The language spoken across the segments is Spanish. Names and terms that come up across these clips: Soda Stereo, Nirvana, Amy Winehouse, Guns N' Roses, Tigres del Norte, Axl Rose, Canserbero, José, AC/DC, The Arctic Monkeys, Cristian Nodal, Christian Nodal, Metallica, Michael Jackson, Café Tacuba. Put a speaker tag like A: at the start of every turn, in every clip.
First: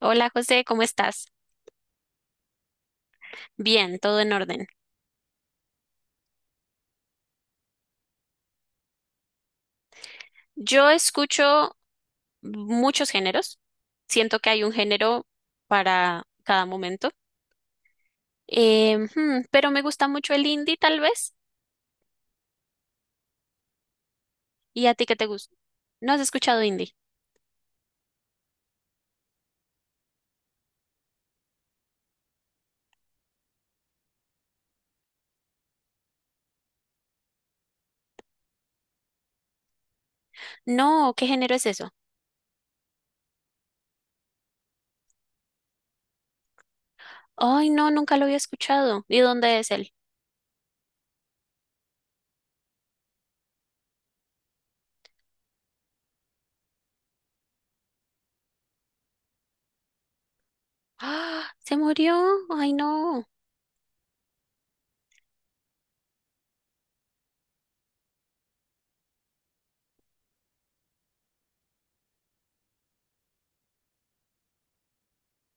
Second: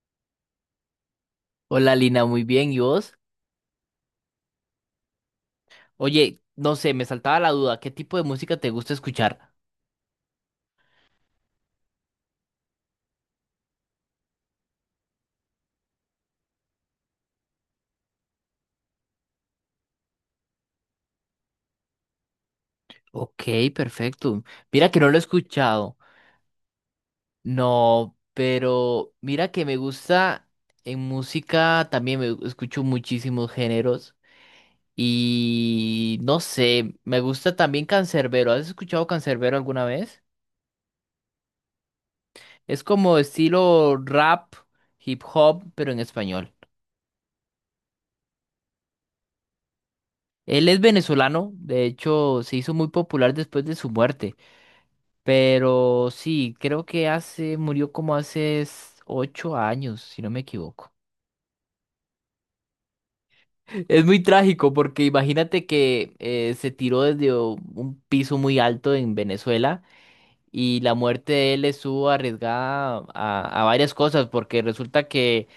A: Hola José, ¿cómo estás?
B: Hola Lina, muy bien, ¿y vos?
A: Bien, todo en orden.
B: Oye, no sé, me saltaba la duda, ¿qué tipo de música te gusta escuchar?
A: Yo escucho muchos géneros. Siento que hay un género para cada momento. Pero me gusta mucho el indie, tal vez.
B: Ok, perfecto.
A: ¿Y
B: Mira
A: a
B: que
A: ti
B: no
A: qué
B: lo he
A: te gusta?
B: escuchado.
A: ¿No has escuchado indie?
B: No, pero mira que me gusta en música también, me escucho muchísimos géneros y no sé, me gusta también Canserbero. ¿Has escuchado Canserbero alguna vez?
A: No, ¿qué género es eso?
B: Es como estilo rap, hip hop, pero en español.
A: Ay, no, nunca lo había escuchado. ¿Y dónde es él?
B: Él es venezolano, de hecho, se hizo muy popular después de su muerte. Pero sí, creo que hace, murió como 8 años, si no me equivoco.
A: ¡Ah! ¿Se murió? Ay, no.
B: Es muy trágico porque imagínate que se tiró desde un piso muy alto en Venezuela. Y la muerte de él estuvo arriesgada a varias cosas, porque resulta que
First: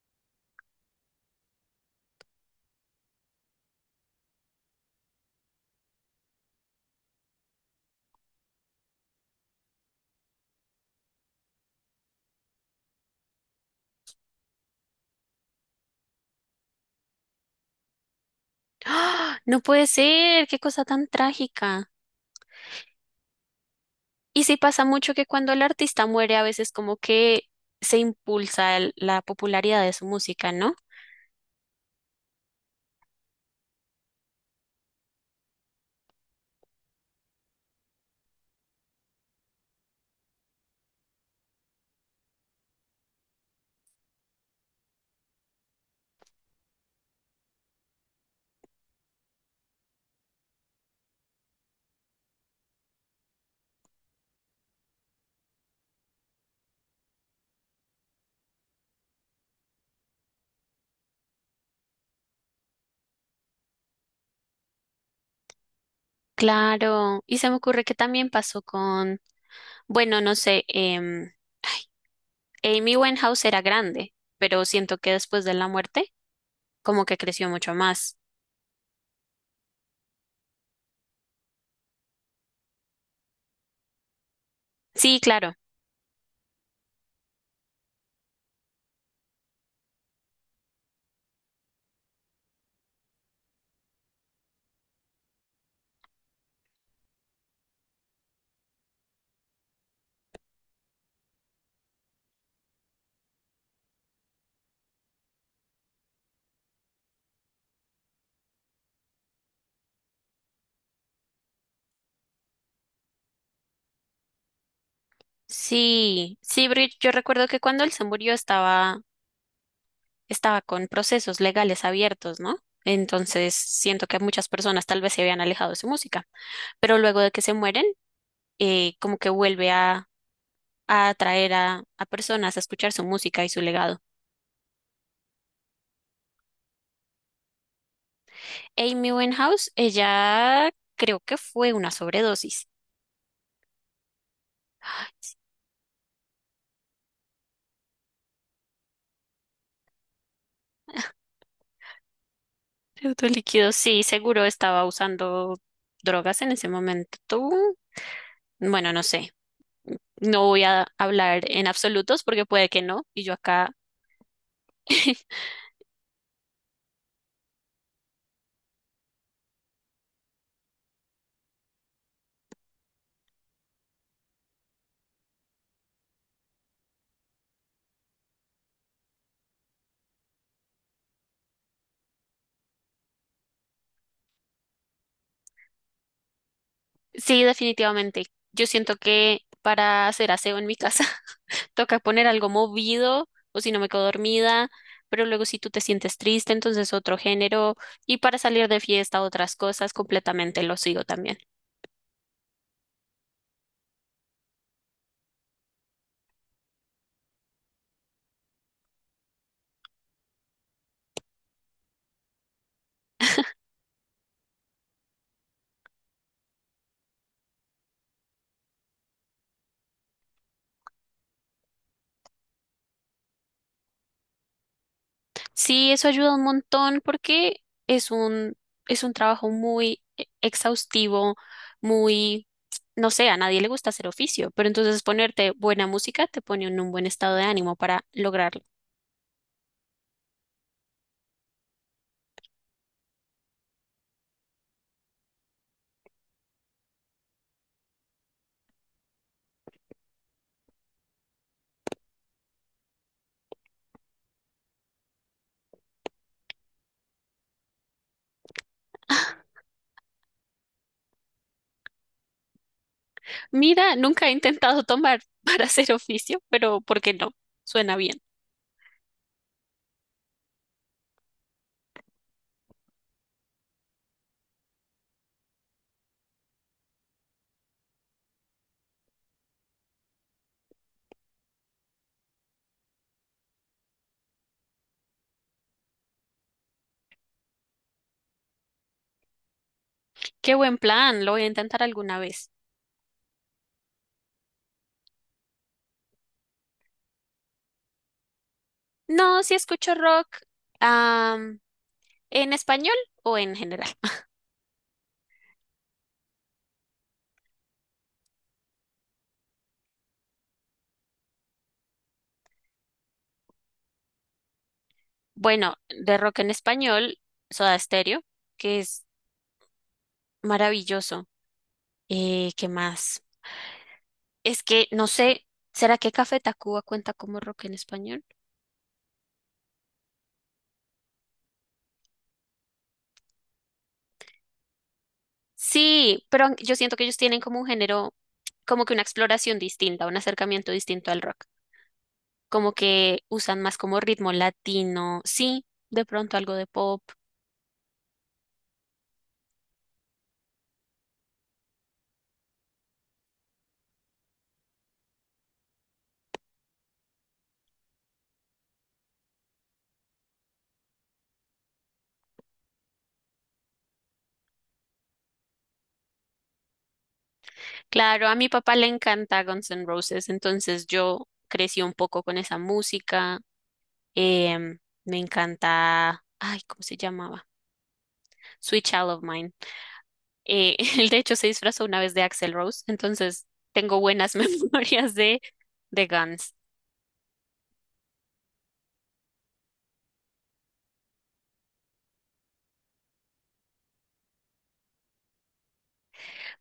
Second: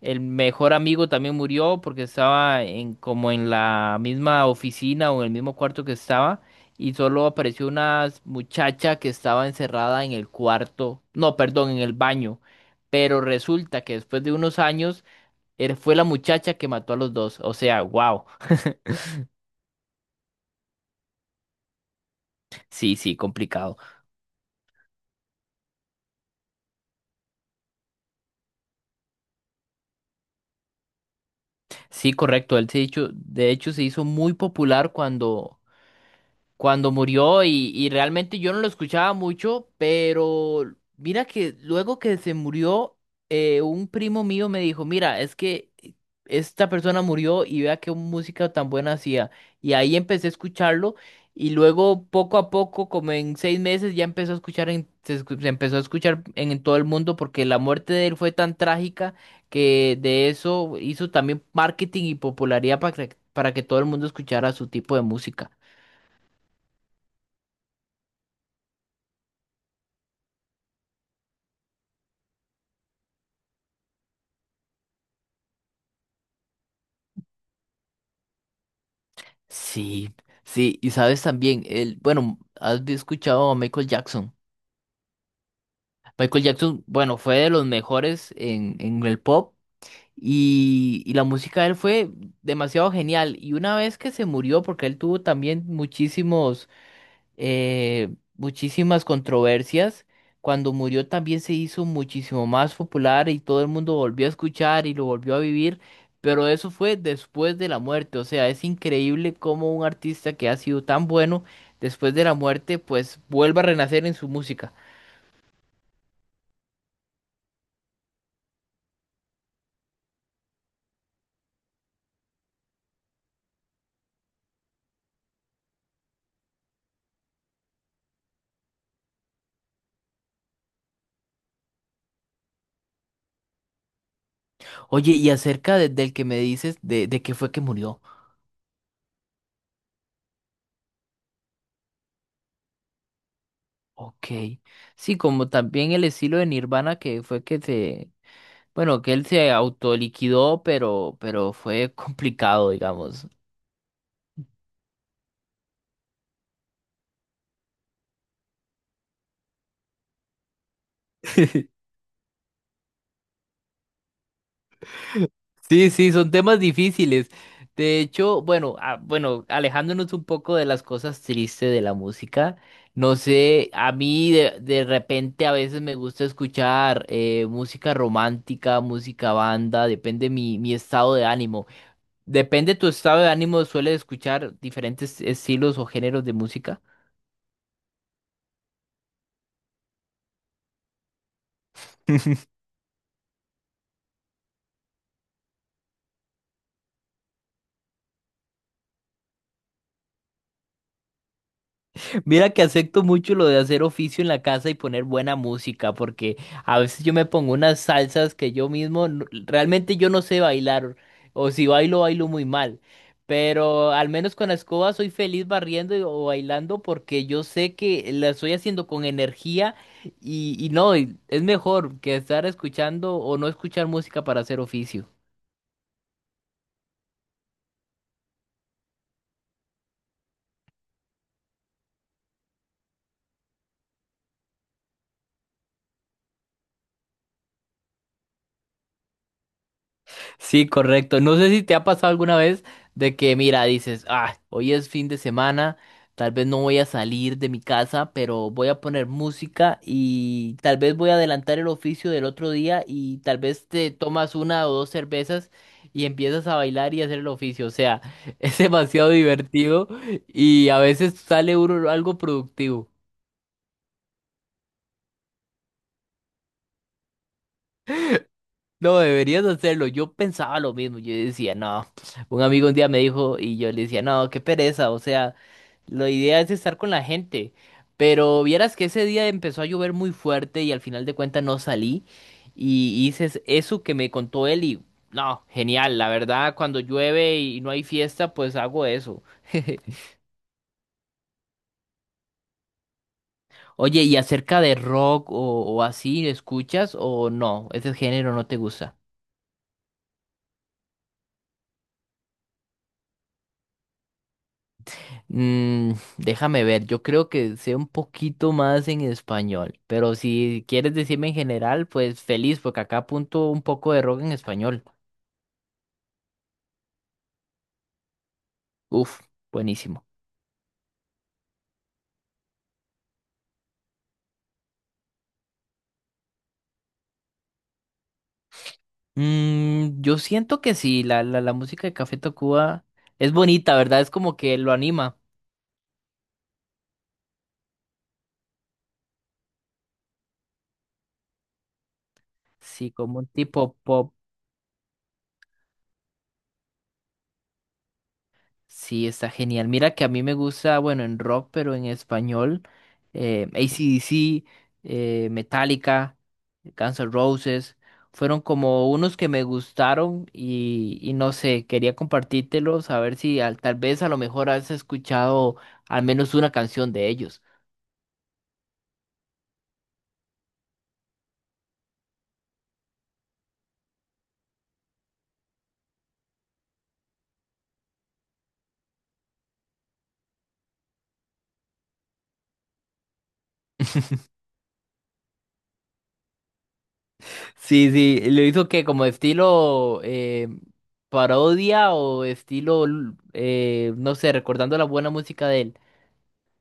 B: el mejor amigo también murió porque estaba en, como en la misma oficina o en el mismo cuarto que estaba, y solo apareció una muchacha que estaba encerrada en el cuarto, no, perdón, en el baño. Pero resulta que después de unos años él fue la muchacha que mató a los dos. O sea, wow.
A: ¡Ah! No puede ser. Qué cosa tan trágica.
B: Sí, sí, complicado.
A: Y sí pasa mucho que cuando el artista muere, a veces como que se impulsa la popularidad de su música, ¿no?
B: Sí, correcto. De hecho, se hizo muy popular cuando murió y realmente yo no lo escuchaba mucho, pero mira que luego que se murió, un primo mío me dijo, mira, es que esta persona murió y vea qué música tan buena hacía. Y ahí empecé a escucharlo y luego poco a poco, como en seis meses, ya empezó a escuchar se empezó a escuchar en todo el mundo porque la muerte de él fue tan trágica que de eso hizo también marketing y popularidad para que todo el mundo escuchara su tipo de música.
A: Claro, y se me ocurre que también pasó con, bueno, no sé, Amy Winehouse era grande, pero siento que después de la muerte, como que creció mucho más.
B: Sí, sí, y sabes también, el, bueno, has escuchado a Michael Jackson.
A: Sí, claro,
B: Michael Jackson, bueno, fue de los mejores en el pop y la música de él fue demasiado genial. Y una vez que se murió, porque él tuvo también muchísimos eh, muchísimas controversias. Cuando murió también se hizo muchísimo más popular y todo el mundo volvió a escuchar y lo volvió a vivir, pero eso fue después de la muerte. O sea, es increíble cómo un artista que ha sido tan bueno después de la muerte, pues vuelva a renacer en su música.
A: sí, sí, Brit, yo recuerdo que cuando él se murió estaba con procesos legales abiertos, ¿no? Entonces siento que muchas personas tal vez se habían alejado de su música, pero luego de que se mueren como que vuelve a atraer a personas a escuchar su música y su legado.
B: Oye, y del que me dices, de qué fue que murió.
A: Amy Winehouse, ella creo que fue una sobredosis.
B: Ok. Sí, como también el estilo de Nirvana que fue que se. Bueno, que él se autoliquidó, pero fue complicado, digamos.
A: Líquido, sí, seguro estaba usando drogas en ese momento. Tú, bueno, no sé. No voy a hablar en absolutos porque puede que no, y yo acá.
B: Sí, sí, son temas difíciles. De hecho, bueno, ah, bueno, alejándonos un poco de las cosas tristes de la música, no sé, a mí de repente a veces me gusta escuchar música romántica, música banda, depende mi, mi estado de ánimo. Depende tu estado de ánimo, ¿sueles escuchar diferentes estilos o géneros de música?
A: Sí, definitivamente. Yo siento que para hacer aseo en mi casa toca poner algo movido o si no me quedo dormida, pero luego si tú te sientes triste, entonces otro género y para salir de fiesta otras cosas, completamente lo sigo también.
B: Mira que acepto mucho lo de hacer oficio en la casa y poner buena música, porque a veces yo me pongo unas salsas que yo mismo, realmente yo no sé bailar, o si bailo, bailo muy mal, pero al menos con la escoba soy feliz barriendo o bailando porque yo sé que la estoy haciendo con energía y no, y es mejor que estar escuchando o no escuchar música para hacer oficio.
A: Sí, eso ayuda un montón porque es un, es un trabajo muy exhaustivo, muy, no sé, a nadie le gusta hacer oficio, pero entonces ponerte buena música te pone en un buen estado de ánimo para lograr.
B: Sí, correcto. No sé si te ha pasado alguna vez de que, mira, dices, ah, hoy es fin de semana, tal vez no voy a salir de mi casa, pero voy a poner música y tal vez voy a adelantar el oficio del otro día y tal vez te tomas una o dos cervezas y empiezas a bailar y hacer el oficio. O sea, es demasiado divertido y a veces sale uno algo productivo.
A: Mira, nunca he intentado tomar para hacer oficio, pero ¿por qué no? Suena bien.
B: No, deberías hacerlo. Yo pensaba lo mismo. Yo decía, no. Un amigo un día me dijo y yo le decía, no, qué pereza. O sea, la idea es estar con la gente. Pero vieras que ese día empezó a llover muy fuerte y al final de cuentas no salí. Y eso que me contó él y no, genial. La verdad, cuando llueve y no hay fiesta, pues hago eso.
A: Qué buen plan, lo voy a intentar alguna vez.
B: Oye, ¿y acerca de rock o así, escuchas o no? ¿Ese género no te gusta?
A: No, si escucho rock, am, en español o en general.
B: Mm, déjame ver, yo creo que sé un poquito más en español, pero si quieres decirme en general, pues feliz, porque acá apunto un poco de rock en español.
A: Bueno, de rock en español, Soda Stereo, que es
B: Uf, buenísimo.
A: maravilloso. ¿Qué más? Es que no sé, ¿será que Café Tacuba cuenta como rock en español?
B: Mm, yo siento que sí, la música de Café Tacuba es bonita, ¿verdad? Es como que lo anima.
A: Sí, pero yo siento que ellos tienen como un género, como que una exploración distinta, un acercamiento distinto al rock. Como
B: Sí, como
A: que
B: un
A: usan
B: tipo
A: más como
B: pop.
A: ritmo latino, sí, de pronto algo de pop.
B: Sí, está genial. Mira que a mí me gusta, bueno, en rock, pero en español, AC/DC, Metallica, Guns N' Roses, fueron como unos que me gustaron y no sé, quería compartírtelos, a ver si tal vez a lo mejor has escuchado al menos una canción de ellos.
A: Claro, a mi papá le encanta Guns N' Roses, entonces yo crecí un poco con esa música. Em, Me encanta, ay, ¿cómo se llamaba? Sweet Child of Mine. Él de hecho se disfrazó una vez de Axl Rose, entonces tengo buenas memorias de Guns.
B: Sí, sí, lo hizo que como estilo parodia o estilo, no sé, recordando la buena música de él.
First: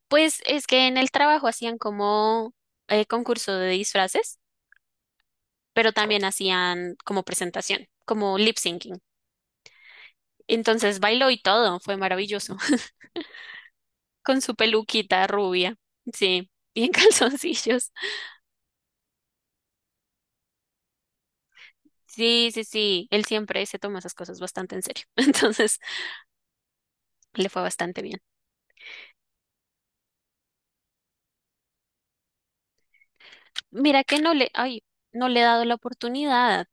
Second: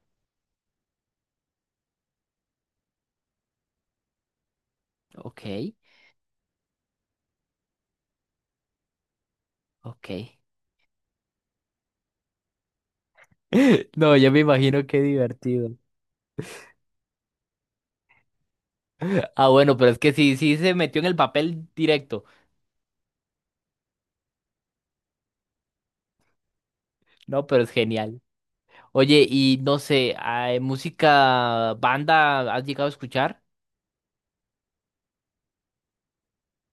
A: Pues es que en el trabajo hacían como concurso de disfraces,
B: Ok,
A: pero también hacían como presentación, como lip syncing.
B: ok.
A: Entonces bailó y todo, fue maravilloso,
B: No, yo me
A: con su
B: imagino qué
A: peluquita
B: divertido.
A: rubia, sí, y en calzoncillos.
B: Ah, bueno, pero es que sí, sí se metió en el papel directo.
A: Sí, sí, sí, él siempre se toma esas cosas bastante en serio, entonces
B: No,
A: le fue
B: pero es
A: bastante bien.
B: genial. Oye, y no sé, ah, música, banda, ¿has llegado a escuchar?
A: Mira que no le, ay, no le he dado la oportunidad.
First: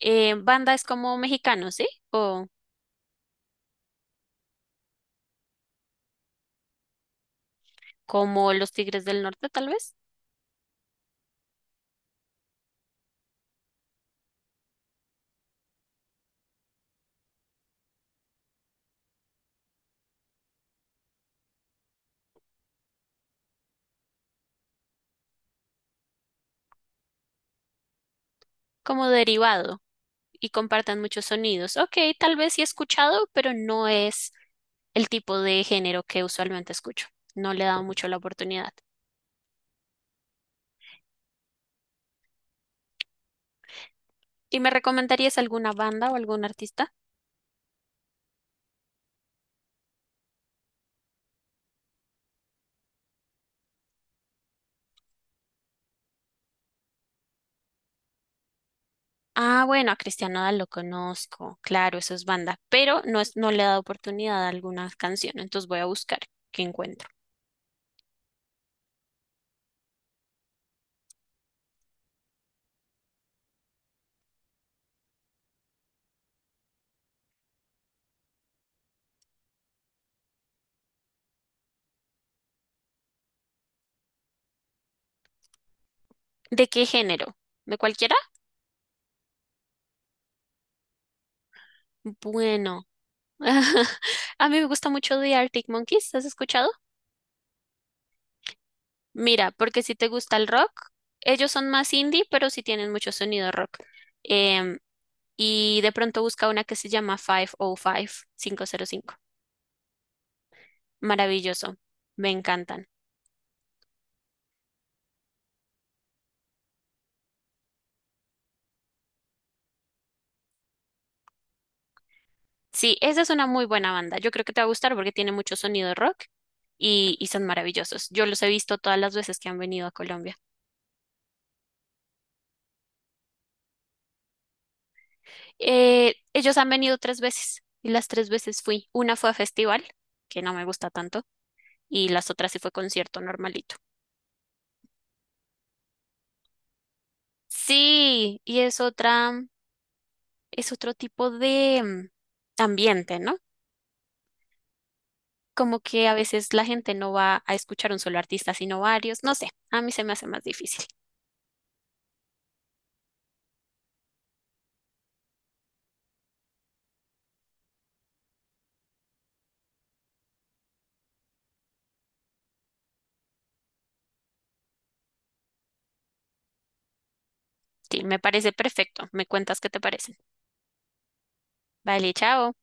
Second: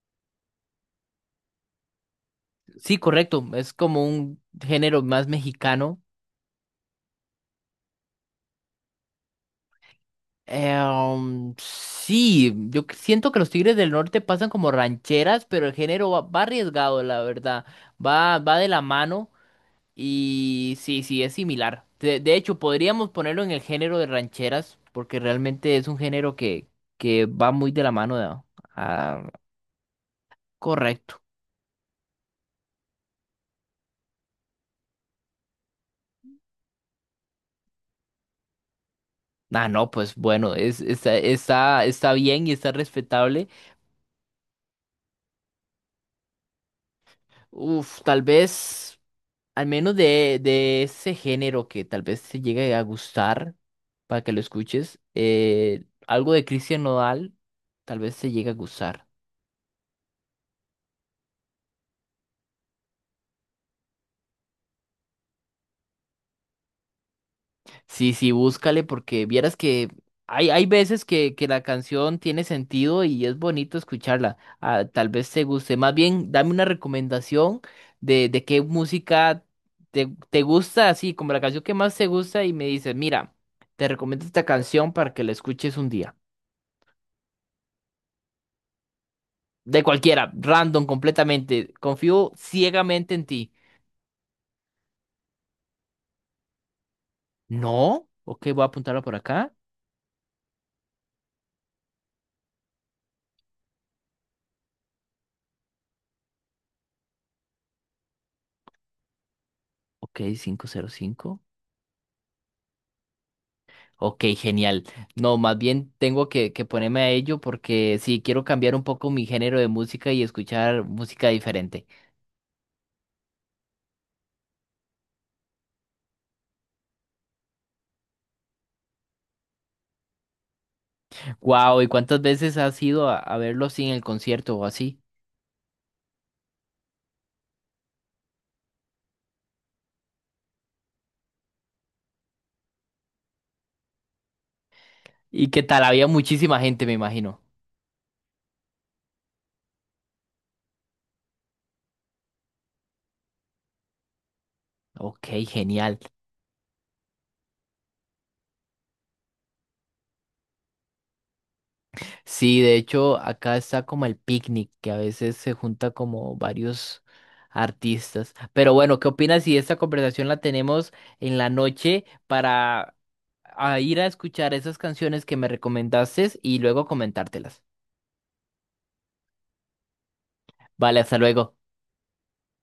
A: Banda es como mexicano, ¿sí? O
B: Sí, correcto, es como un género más mexicano.
A: como los Tigres del Norte, tal vez.
B: Sí, siento que los Tigres del Norte pasan como rancheras, pero el género va, va arriesgado, la verdad. Va, va de la mano. Y sí, sí, es similar. De hecho, podríamos ponerlo en el género de rancheras, porque realmente es un género que va muy de la mano
A: Como
B: ah,
A: derivado y compartan
B: correcto.
A: muchos sonidos. Ok, tal vez sí he escuchado, pero no es el tipo de género que usualmente escucho. No le he dado mucho la oportunidad.
B: Ah, no, pues bueno, es, está, está, está bien y está respetable.
A: ¿Y me recomendarías alguna banda o algún artista?
B: Uf, tal vez, al menos de ese género que tal vez te llegue a gustar, para que lo escuches, algo de Christian Nodal, tal vez te llegue a gustar.
A: Ah, bueno, a Cristian Nodal lo conozco, claro, eso es banda, pero no, es, no le he dado oportunidad a alguna canción, entonces voy a buscar qué encuentro.
B: Sí, sí, búscale porque vieras que hay veces que la canción tiene sentido y es bonito escucharla. Ah, tal vez te guste. Más bien, dame una recomendación de qué música te, te gusta, así como la canción que más te gusta y me dices, mira, te recomiendo esta canción para que la escuches un día.
A: ¿De qué género? ¿De cualquiera?
B: De cualquiera, random, completamente. Confío
A: Bueno,
B: ciegamente en ti.
A: a mí me gusta mucho The Arctic Monkeys, ¿has escuchado?
B: No, ok, voy a apuntarla por
A: Mira,
B: acá.
A: porque si te gusta el rock, ellos son más indie, pero sí tienen mucho sonido rock. Em, Y de pronto busca una que se llama 505, cinco.
B: Ok, 505.
A: Maravilloso. Me encantan.
B: Ok, genial. No, más bien tengo que ponerme a ello porque sí, quiero cambiar un poco mi género de música y escuchar música diferente.
A: Sí, esa es una muy buena banda. Yo creo que te va a gustar porque tiene mucho sonido rock y son maravillosos. Yo los he visto todas las veces que han venido a Colombia.
B: Wow, ¿y cuántas veces has ido a verlo así en el concierto o así?
A: Ellos han venido 3 veces y las 3 veces fui. Una fue a festival, que no me gusta tanto, y las otras sí fue concierto normalito.
B: ¿Y qué tal? Había muchísima gente, me imagino.
A: Sí, y es otro tipo de ambiente, ¿no?
B: Ok,
A: Como
B: genial.
A: que a veces la gente no va a escuchar un solo artista, sino varios. No sé, a mí se me hace más difícil.
B: Sí, de hecho, acá está como el picnic, que a veces se junta como varios artistas. Pero bueno, ¿qué opinas si esta conversación la tenemos en la noche para a ir a escuchar esas canciones que me recomendaste y luego comentártelas?
A: Sí, me parece perfecto. Me cuentas qué te parecen.
B: Vale, hasta luego.
A: Vale, chao.